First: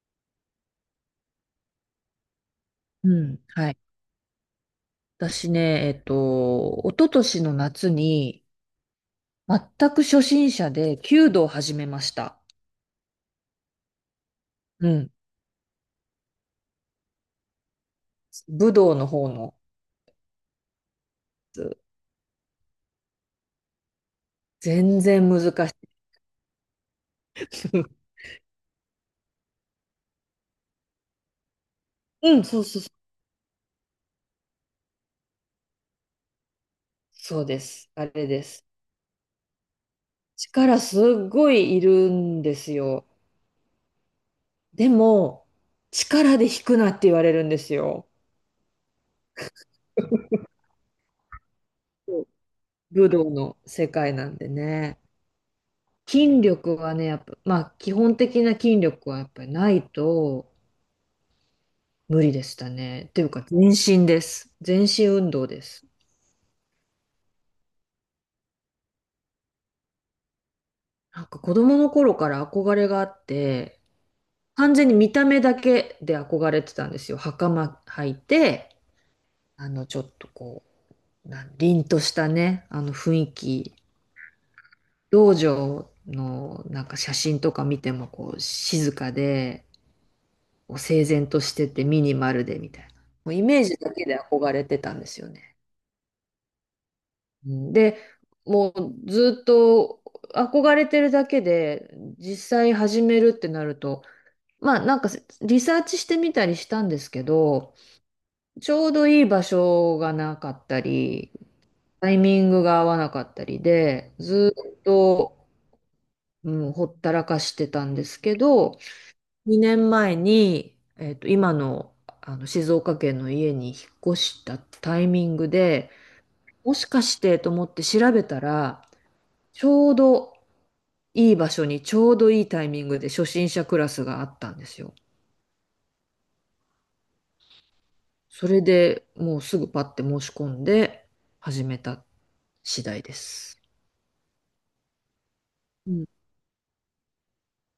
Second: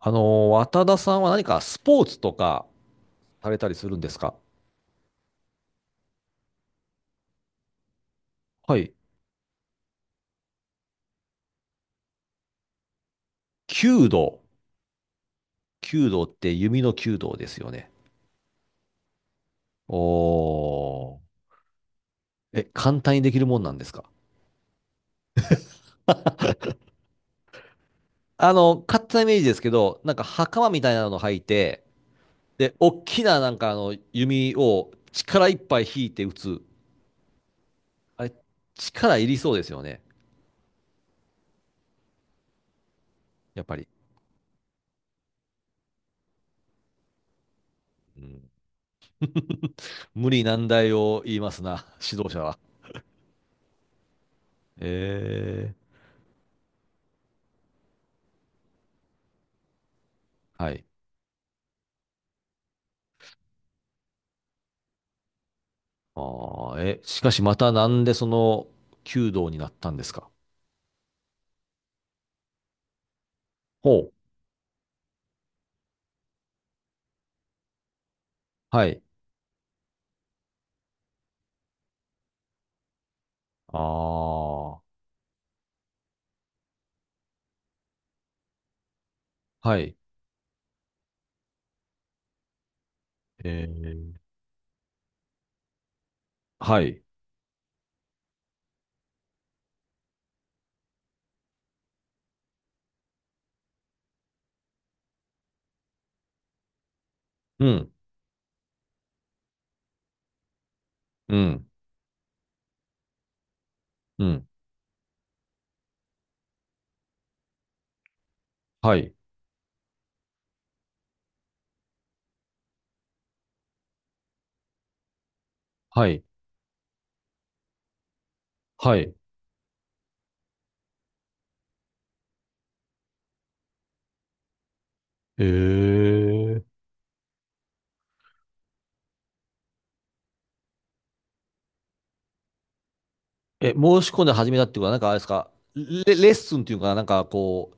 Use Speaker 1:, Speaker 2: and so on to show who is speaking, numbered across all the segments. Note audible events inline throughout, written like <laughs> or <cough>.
Speaker 1: 渡田さんは何かスポーツとか
Speaker 2: うん、
Speaker 1: された
Speaker 2: は
Speaker 1: り
Speaker 2: い。
Speaker 1: するんですか？
Speaker 2: 私ね、一昨年の夏に、
Speaker 1: はい。
Speaker 2: 全く初心者で弓道を始めました。
Speaker 1: 弓道。
Speaker 2: うん。
Speaker 1: 弓道って弓の弓道ですよね。
Speaker 2: 武道の方の
Speaker 1: おー。
Speaker 2: やつ、
Speaker 1: え、簡単にできるもんなんですか？
Speaker 2: 全然難しい。<laughs>
Speaker 1: 勝手なイメージですけど、なんか袴みたいなの履いて、
Speaker 2: うん、そう
Speaker 1: で、
Speaker 2: そうそう。
Speaker 1: 大きななんかあの弓を力いっぱい引いて打つ。
Speaker 2: そうです。あ
Speaker 1: あ
Speaker 2: れ
Speaker 1: れ、
Speaker 2: です。
Speaker 1: 力いりそうですよね。
Speaker 2: 力すっごいいるんですよ。
Speaker 1: やっぱり。
Speaker 2: でも、力で引くなって言われるんですよ。
Speaker 1: うん、
Speaker 2: <laughs>
Speaker 1: 無理難題を言いますな、
Speaker 2: そ
Speaker 1: 指
Speaker 2: う、
Speaker 1: 導者は。
Speaker 2: 武道の世界なんでね。
Speaker 1: え
Speaker 2: 筋力はね、やっぱ、まあ基本的な筋力はやっぱりないと、
Speaker 1: ー。はい。
Speaker 2: 無理でしたね。っていうか、全身です。全身運動です。
Speaker 1: ああ、え、しかしまたなんでその弓道になったんですか？
Speaker 2: なんか子供の頃から憧れがあって、
Speaker 1: ほう。
Speaker 2: 完全に見た目だけで憧れてたんですよ。袴履いて、
Speaker 1: はい。
Speaker 2: ちょっとこう、凛としたね、あの雰囲気。
Speaker 1: ああ、は
Speaker 2: 道場のなんか写真とか見てもこう、静かで、
Speaker 1: い。
Speaker 2: こう整然としててミニマルでみたいな。もうイ
Speaker 1: え
Speaker 2: メージだけ
Speaker 1: ー、
Speaker 2: で憧れてたんですよね。
Speaker 1: はい。
Speaker 2: うんで、もうずっと憧れてるだけで、実際始めるってなると、まあなんかリサーチしてみたりしたんですけ
Speaker 1: う
Speaker 2: ど、
Speaker 1: ん。
Speaker 2: ちょうどいい場所がなかったり、
Speaker 1: うん。
Speaker 2: タイミングが合わなかったりで、
Speaker 1: うん。
Speaker 2: ずっと、うん、ほったらかしてたんですけど、
Speaker 1: はい。
Speaker 2: 2年前に、今の、あの静岡県の家に引っ越したタイミングで、
Speaker 1: はい。
Speaker 2: もしかしてと思って調べたら、
Speaker 1: はい。
Speaker 2: ちょうどいい場所にちょうどいいタイミングで初心者クラスがあったんですよ。
Speaker 1: えー、
Speaker 2: それでもうすぐパッて申し込んで始めた次第です。
Speaker 1: え、申し込んで始めたってことは、なんかあれですか、レ、
Speaker 2: うん、
Speaker 1: レッスンっていうかな、なんかこ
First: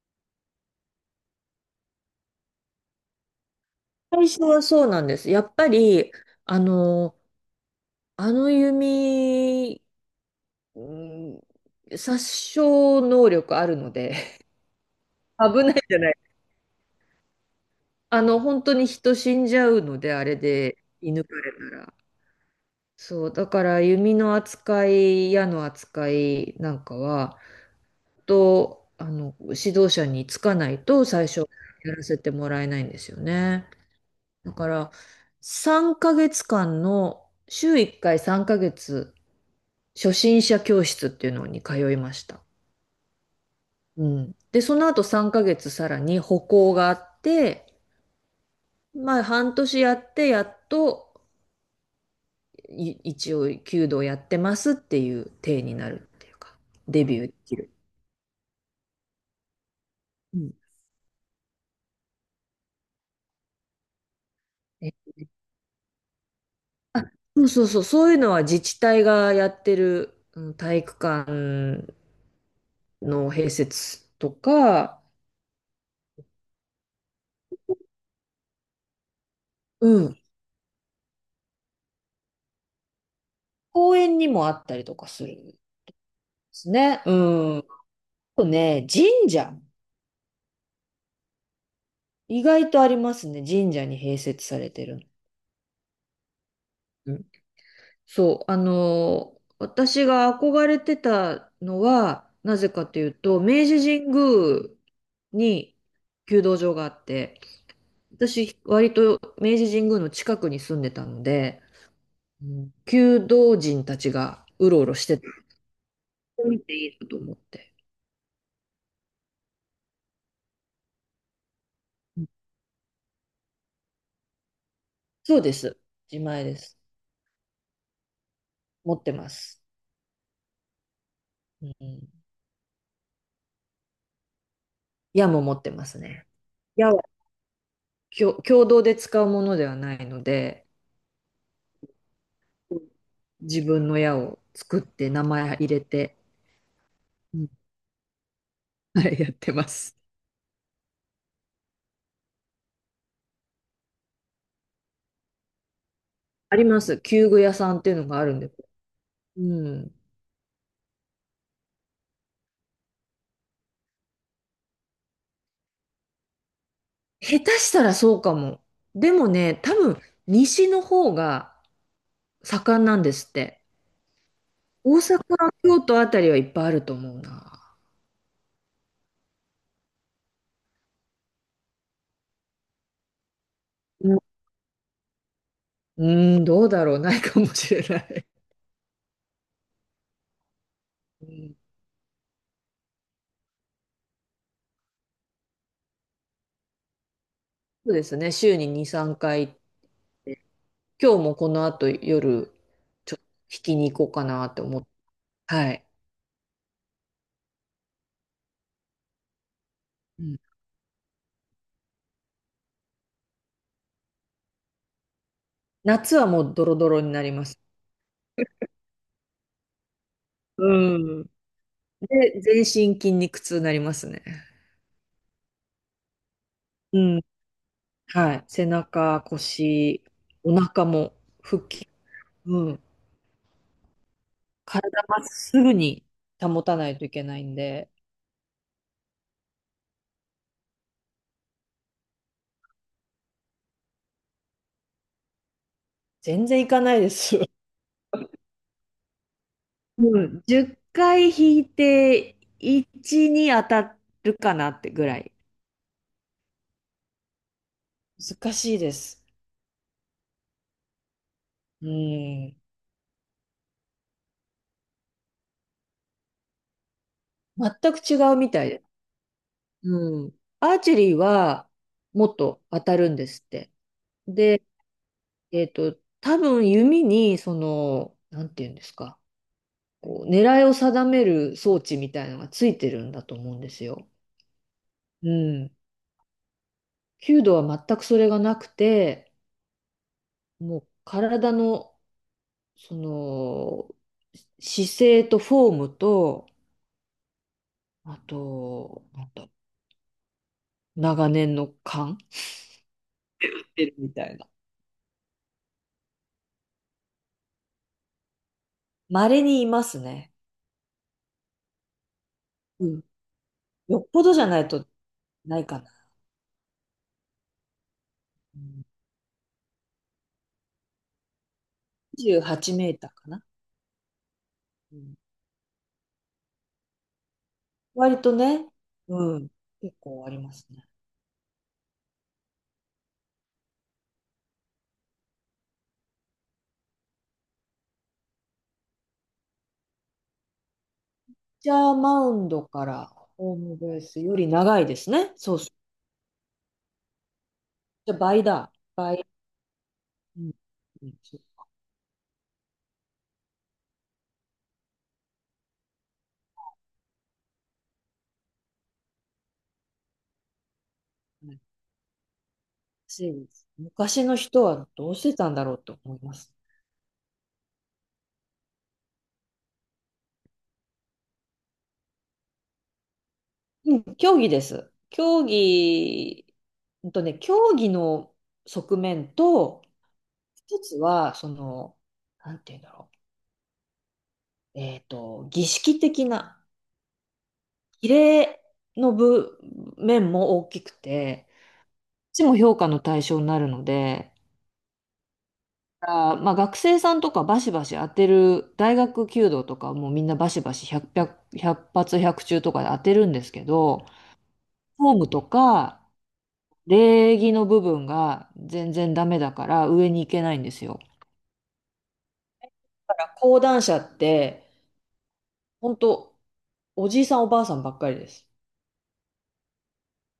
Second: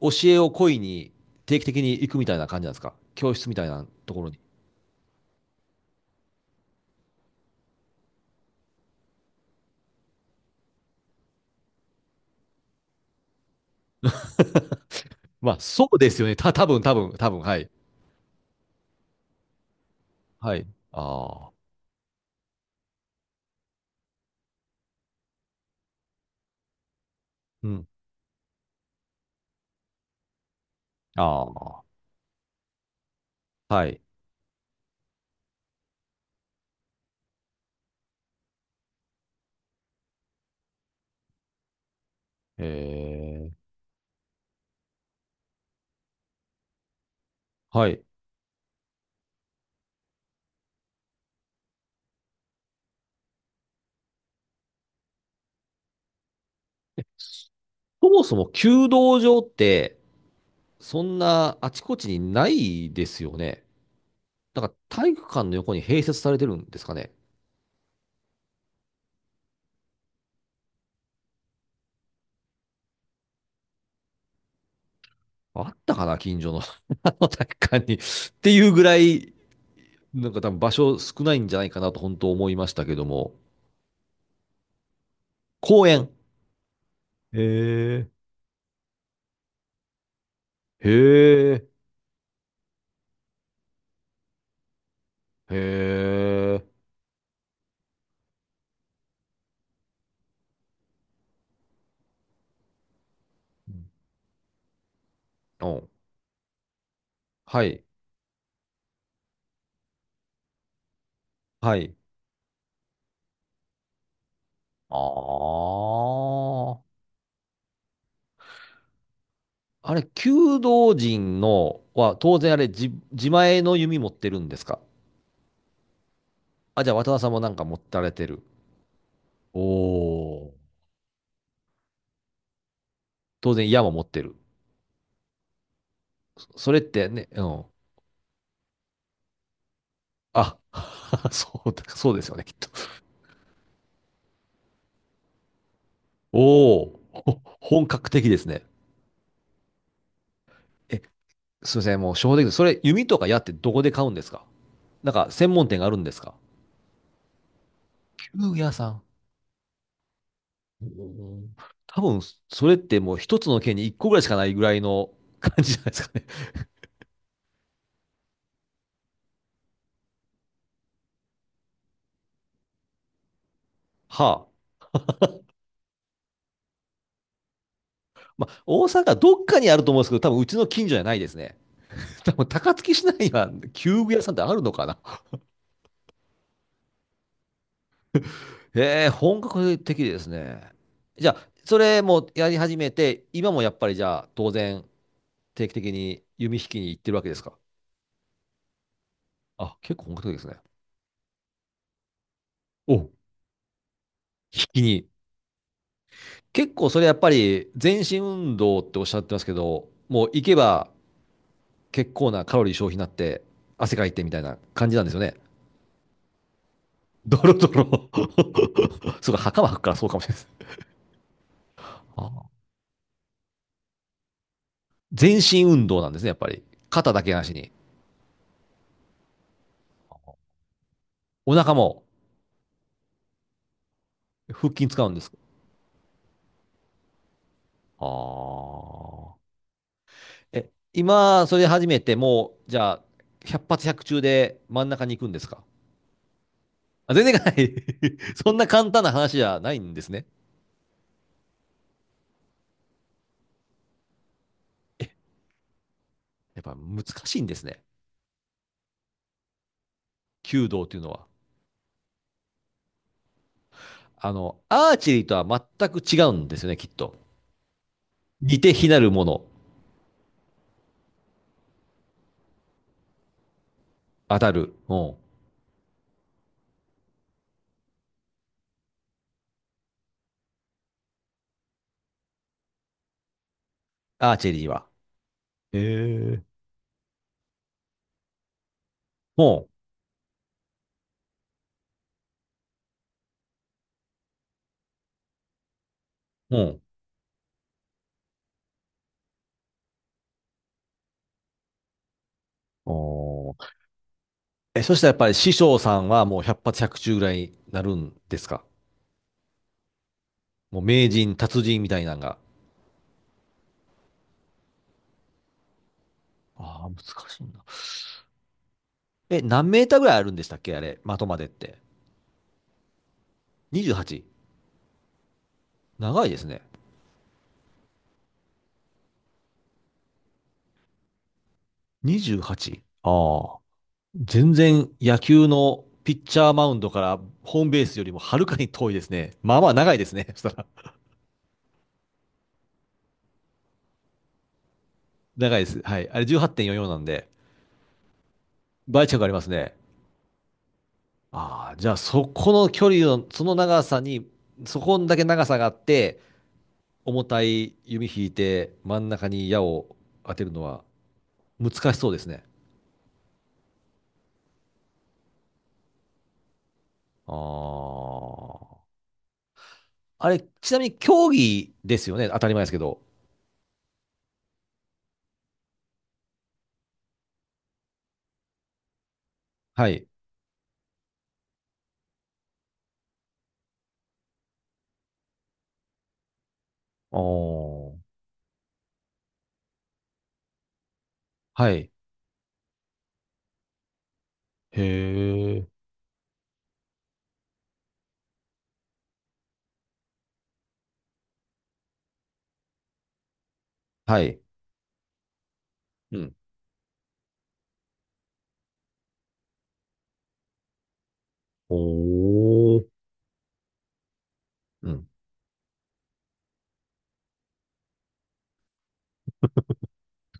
Speaker 1: う、教えを請いに定期的に行くみたいな感じなんですか？教室みたいなとこ
Speaker 2: 最
Speaker 1: ろに。
Speaker 2: 初はそうなんです。やっぱり、あの、あの弓、うん、殺傷能力あるので、<laughs>
Speaker 1: まあ、
Speaker 2: 危ない
Speaker 1: そ
Speaker 2: じ
Speaker 1: う
Speaker 2: ゃ
Speaker 1: で
Speaker 2: ない。
Speaker 1: すよね。多分多分多分、はい。
Speaker 2: 本当に人死んじゃうので、あれ
Speaker 1: はい。
Speaker 2: で射抜か
Speaker 1: あ
Speaker 2: れた
Speaker 1: あ。
Speaker 2: ら。そう、だから弓の扱い、矢の扱いなんかは、
Speaker 1: うん。
Speaker 2: と、あの、指導者につかないと
Speaker 1: あ
Speaker 2: 最初やら
Speaker 1: あ。
Speaker 2: せてもらえないんですよね。
Speaker 1: はい。
Speaker 2: だから、3ヶ月間の、週1回3ヶ月、初心者教室っていうのに通いました。
Speaker 1: えー
Speaker 2: うん。で、その後3ヶ月さらに歩行があって、
Speaker 1: はい。
Speaker 2: まあ、半年やって、やっと、一応、弓道やってますっていう体になるっていうか、デビューできる。
Speaker 1: そもそも弓道場って、
Speaker 2: うん
Speaker 1: そんなあちこちにないですよね。なんか体育館の横に併設されてるんですか
Speaker 2: あ
Speaker 1: ね。
Speaker 2: そうそうそう、そういうのは自治体がやってる、うん、体育館の併設とか、
Speaker 1: あったかな、近所の <laughs> あの体育館に。っていうぐらい、
Speaker 2: うん、
Speaker 1: なんか多分場所少ないんじゃないかなと本当思いましたけども。
Speaker 2: 公園にもあったりとかするんで
Speaker 1: 公園。
Speaker 2: すね。う
Speaker 1: へ
Speaker 2: ん。あ
Speaker 1: え。
Speaker 2: とね、神社。
Speaker 1: へえ、
Speaker 2: 意外とありますね。神社に併設されてるの。
Speaker 1: へえ。
Speaker 2: うんそう、私が憧れてたのは、なぜかというと、明治神宮
Speaker 1: う
Speaker 2: に
Speaker 1: ん。
Speaker 2: 弓道場があって、
Speaker 1: はい。
Speaker 2: 私、割と明治神宮の近くに住んでたので、
Speaker 1: はい。
Speaker 2: うん、弓道人たちがうろうろ
Speaker 1: あ
Speaker 2: してて、見て
Speaker 1: あ。
Speaker 2: いいなと思って。
Speaker 1: あれ、弓道陣のは、
Speaker 2: うん、
Speaker 1: 当然あれ自前の弓持ってるんですか？
Speaker 2: そうです。自前です。
Speaker 1: あ、じゃあ渡田さんもなんか持たれてる。
Speaker 2: 持ってます。
Speaker 1: おー。
Speaker 2: うん。
Speaker 1: 当然矢も持ってる。
Speaker 2: 矢も持ってますね。
Speaker 1: それっ
Speaker 2: 矢は
Speaker 1: てね、うん。
Speaker 2: 共同で使うものではないの
Speaker 1: あ、
Speaker 2: で、
Speaker 1: <laughs> そうだ、そうですよね、きっと。
Speaker 2: うん、自分の矢を作って名前入れて、
Speaker 1: おー。
Speaker 2: う
Speaker 1: ほ
Speaker 2: ん、
Speaker 1: 本格的ですね。
Speaker 2: はい、やってます。
Speaker 1: え、すいません、もう正直です、それ弓とか矢ってどこで買うんですか？なんか専門店があるんですか？
Speaker 2: あります。弓具屋さんっていうのがあるんで
Speaker 1: 弓
Speaker 2: す。
Speaker 1: 矢さん。
Speaker 2: うん。
Speaker 1: うん、多分、それってもう一つの県に一個ぐらいしかないぐらいの感じじゃないですかね。
Speaker 2: 下手したらそうかも。でもね、多分西の方が盛んなんですって。
Speaker 1: はあ。
Speaker 2: 大阪、京都あたりはいっぱいあると思うな。
Speaker 1: まあ、大阪どっかにあると思うんですけど、多分うちの近所じゃないですね。<laughs> 多分高槻市内には旧具屋
Speaker 2: う
Speaker 1: さんってあるのかな。
Speaker 2: ん、うん、どうだろう、ないかもしれない。
Speaker 1: へえ、本格的ですね。
Speaker 2: う
Speaker 1: じゃあ、
Speaker 2: ん、
Speaker 1: それもやり始めて、今もやっぱりじゃあ、当然、定期的に弓引きに行ってるわけですか。
Speaker 2: そうですね、週に2、3回、
Speaker 1: あ、結構本格的ですね。
Speaker 2: 今日もこの後夜、
Speaker 1: お、引
Speaker 2: ちょっと引きに行こうかなと思
Speaker 1: き
Speaker 2: って、
Speaker 1: に。
Speaker 2: はい。
Speaker 1: 結構それやっぱり全身運動っておっしゃってますけど、
Speaker 2: う
Speaker 1: もう
Speaker 2: ん、
Speaker 1: 行けば結構なカロリー消費になって、汗かいてみたいな感じなんですよね。
Speaker 2: 夏はもうドロドロになり
Speaker 1: ド
Speaker 2: ま
Speaker 1: ロ
Speaker 2: す。
Speaker 1: ドロ。<laughs> そうか、袴履くからそうかもしれないです。
Speaker 2: うん。で、
Speaker 1: ああ、
Speaker 2: 全身筋肉痛になりますね。
Speaker 1: 全身運動なんですね、やっぱり。
Speaker 2: う
Speaker 1: 肩
Speaker 2: ん。
Speaker 1: だけなしに。
Speaker 2: はい。背中、腰、お腹も、
Speaker 1: お
Speaker 2: 腹
Speaker 1: 腹
Speaker 2: 筋、
Speaker 1: も
Speaker 2: うん。
Speaker 1: 腹筋
Speaker 2: 体
Speaker 1: 使うん
Speaker 2: ま
Speaker 1: で
Speaker 2: っ
Speaker 1: す？
Speaker 2: すぐに保たないといけないんで、
Speaker 1: ああ。え、今、それ始めて、もう、じゃあ、百発百中で真ん中に行くんですか？
Speaker 2: 全然いかないで
Speaker 1: あ、全然い
Speaker 2: す。
Speaker 1: かない <laughs> そんな簡単な話じゃないんです
Speaker 2: う
Speaker 1: ね。
Speaker 2: ん、10回引いて1に当たるかなってぐ
Speaker 1: え、
Speaker 2: らい。
Speaker 1: やっぱ難しいんですね。
Speaker 2: 難しいです。
Speaker 1: 弓道というのは。
Speaker 2: うん。
Speaker 1: アーチェリーとは全く違うんですよね、きっと。
Speaker 2: 全く違うみ
Speaker 1: 似
Speaker 2: たい
Speaker 1: て
Speaker 2: です。
Speaker 1: 非なるもの、
Speaker 2: うん。アーチェリーはもっと当たるんですって。
Speaker 1: 当た
Speaker 2: で、
Speaker 1: る。うん。
Speaker 2: 多分弓に、その、なんていうんですか、こう狙いを定める装置みたいなのがついてるんだと思うんですよ。
Speaker 1: アーチェリーは。
Speaker 2: うん。
Speaker 1: ええ、
Speaker 2: 弓道は全くそれがなくて、
Speaker 1: うん。
Speaker 2: もう体のその、姿勢とフォームと、
Speaker 1: うん。
Speaker 2: あと、なんだ、長年の勘し
Speaker 1: おー、
Speaker 2: てるみたいな。
Speaker 1: え、そしたらやっぱり師匠さんはもう百発百中ぐらいになるんですか？
Speaker 2: 稀にいますね。
Speaker 1: もう名人、達人みたいなのが。
Speaker 2: うん。よっぽどじゃないとないかな。
Speaker 1: ああ、難しいな。
Speaker 2: うん、
Speaker 1: え、何メーターぐらいあるんでしたっけあれ、的までって。
Speaker 2: 28メーターかな。
Speaker 1: 28？
Speaker 2: うん。
Speaker 1: 長いですね。
Speaker 2: 割とね、うん。結構ありますね。
Speaker 1: 28？ ああ。全然野球のピッチャーマウンドからホームベースよりもはるかに遠いですね。まあまあ長いですね。<laughs> そしたら。
Speaker 2: ピッチャーマウンドからホームベースより長いですね。そ
Speaker 1: 長
Speaker 2: う
Speaker 1: いで
Speaker 2: そ
Speaker 1: す。
Speaker 2: う。
Speaker 1: はい。あれ18.44なんで、
Speaker 2: じゃあ倍だ。
Speaker 1: 倍近くあ
Speaker 2: 倍。
Speaker 1: りますね。
Speaker 2: うん。うんそう
Speaker 1: ああ、じゃあそこの距離の、その長さに、そこんだけ長さがあって、重たい弓引いて真ん中に矢を当てるのは
Speaker 2: はい
Speaker 1: 難しそうですね。
Speaker 2: そうです、昔の人はどうしてたんだろうと思います。
Speaker 1: ああ。あれ、ちなみに競技ですよね。当たり前ですけど。
Speaker 2: うん、競技です。競技、競技の側面と、
Speaker 1: はい。
Speaker 2: 一つは、その、なんて言うんだろう。儀式的な、
Speaker 1: ああ。
Speaker 2: 儀礼の部面も大きくて、
Speaker 1: は
Speaker 2: こ
Speaker 1: い。
Speaker 2: っちも評価の対象になるので、
Speaker 1: へえ。
Speaker 2: あー、まあ、学生さんとかバシバシ当てる、大学弓道とかはもうみんなバシバシ100、100発100中とかで当てるんですけど、
Speaker 1: はい。
Speaker 2: フォームとか、
Speaker 1: うん。
Speaker 2: 礼儀の部分が全然ダメだから上に行けないんですよ。
Speaker 1: おお。
Speaker 2: だから講談社って、
Speaker 1: うん。
Speaker 2: 本当おじいさんおばあさんばっかりです。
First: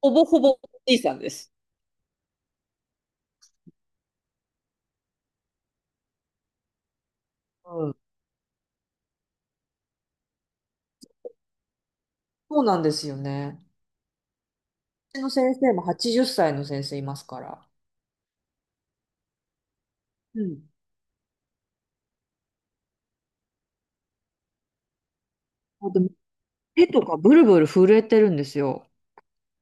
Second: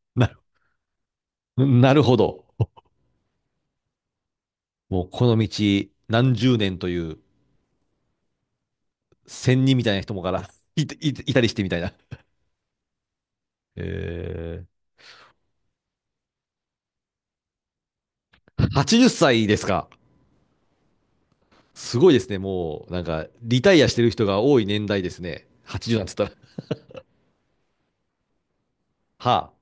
Speaker 2: ほぼ
Speaker 1: な
Speaker 2: ほぼおじいさんです。
Speaker 1: <laughs> なるほど。もうこの道何十年という
Speaker 2: うん。
Speaker 1: 仙人みたいな人もから <laughs> いたりしてみたいな。
Speaker 2: そうなんですよね。
Speaker 1: え
Speaker 2: うちの先生も80歳の先生いますから。
Speaker 1: ー、80歳ですか。
Speaker 2: うん。
Speaker 1: すごいですね。もう、なんか、リタイアしてる人が多い年代ですね。
Speaker 2: あ
Speaker 1: 80
Speaker 2: と
Speaker 1: なんて言ったら。
Speaker 2: 手とかブルブル震えてるんですよ。
Speaker 1: はあ。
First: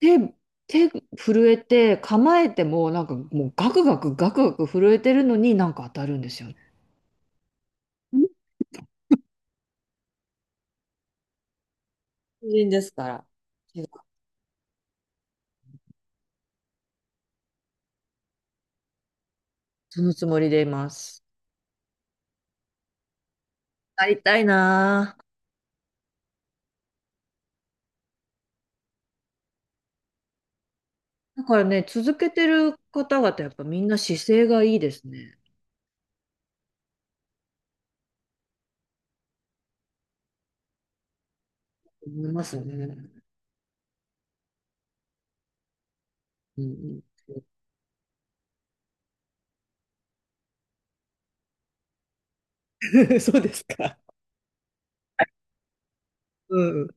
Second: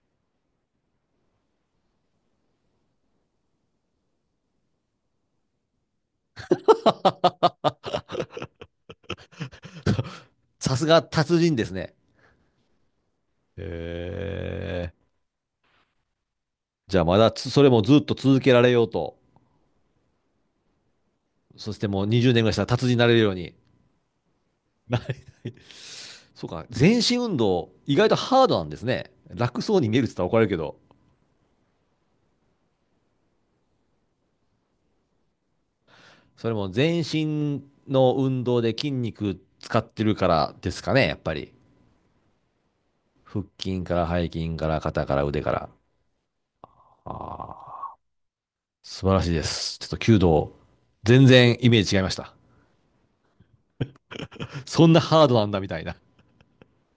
Speaker 2: 手、手震えて構えてもなんかもうガクガクガクガク震えてるのになんか当たるんですよね。うん。
Speaker 1: さすが達人ですね。
Speaker 2: 人ですから。
Speaker 1: へえ。じゃあまだそれもずっと続けられようと。
Speaker 2: そのつもりでいます。
Speaker 1: そしてもう20年ぐらいしたら達人になれるように。
Speaker 2: なりたいな
Speaker 1: な
Speaker 2: あ。
Speaker 1: そうか。全身運動、意外とハードなんですね。楽そうに見えるって言ったら怒られるけど。
Speaker 2: だからね、続けてる方々、やっぱみんな姿勢がいいですね。
Speaker 1: それも全身の運動で筋肉使ってるからですかね、やっぱり。
Speaker 2: 思いますよね。
Speaker 1: 腹筋から背筋から肩から腕から。
Speaker 2: うん
Speaker 1: ああ。素晴らしいです。ちょっと弓道、全然イメージ違いました。
Speaker 2: うん。<laughs> そうですか。
Speaker 1: そんなハードなんだみたいな。
Speaker 2: うん。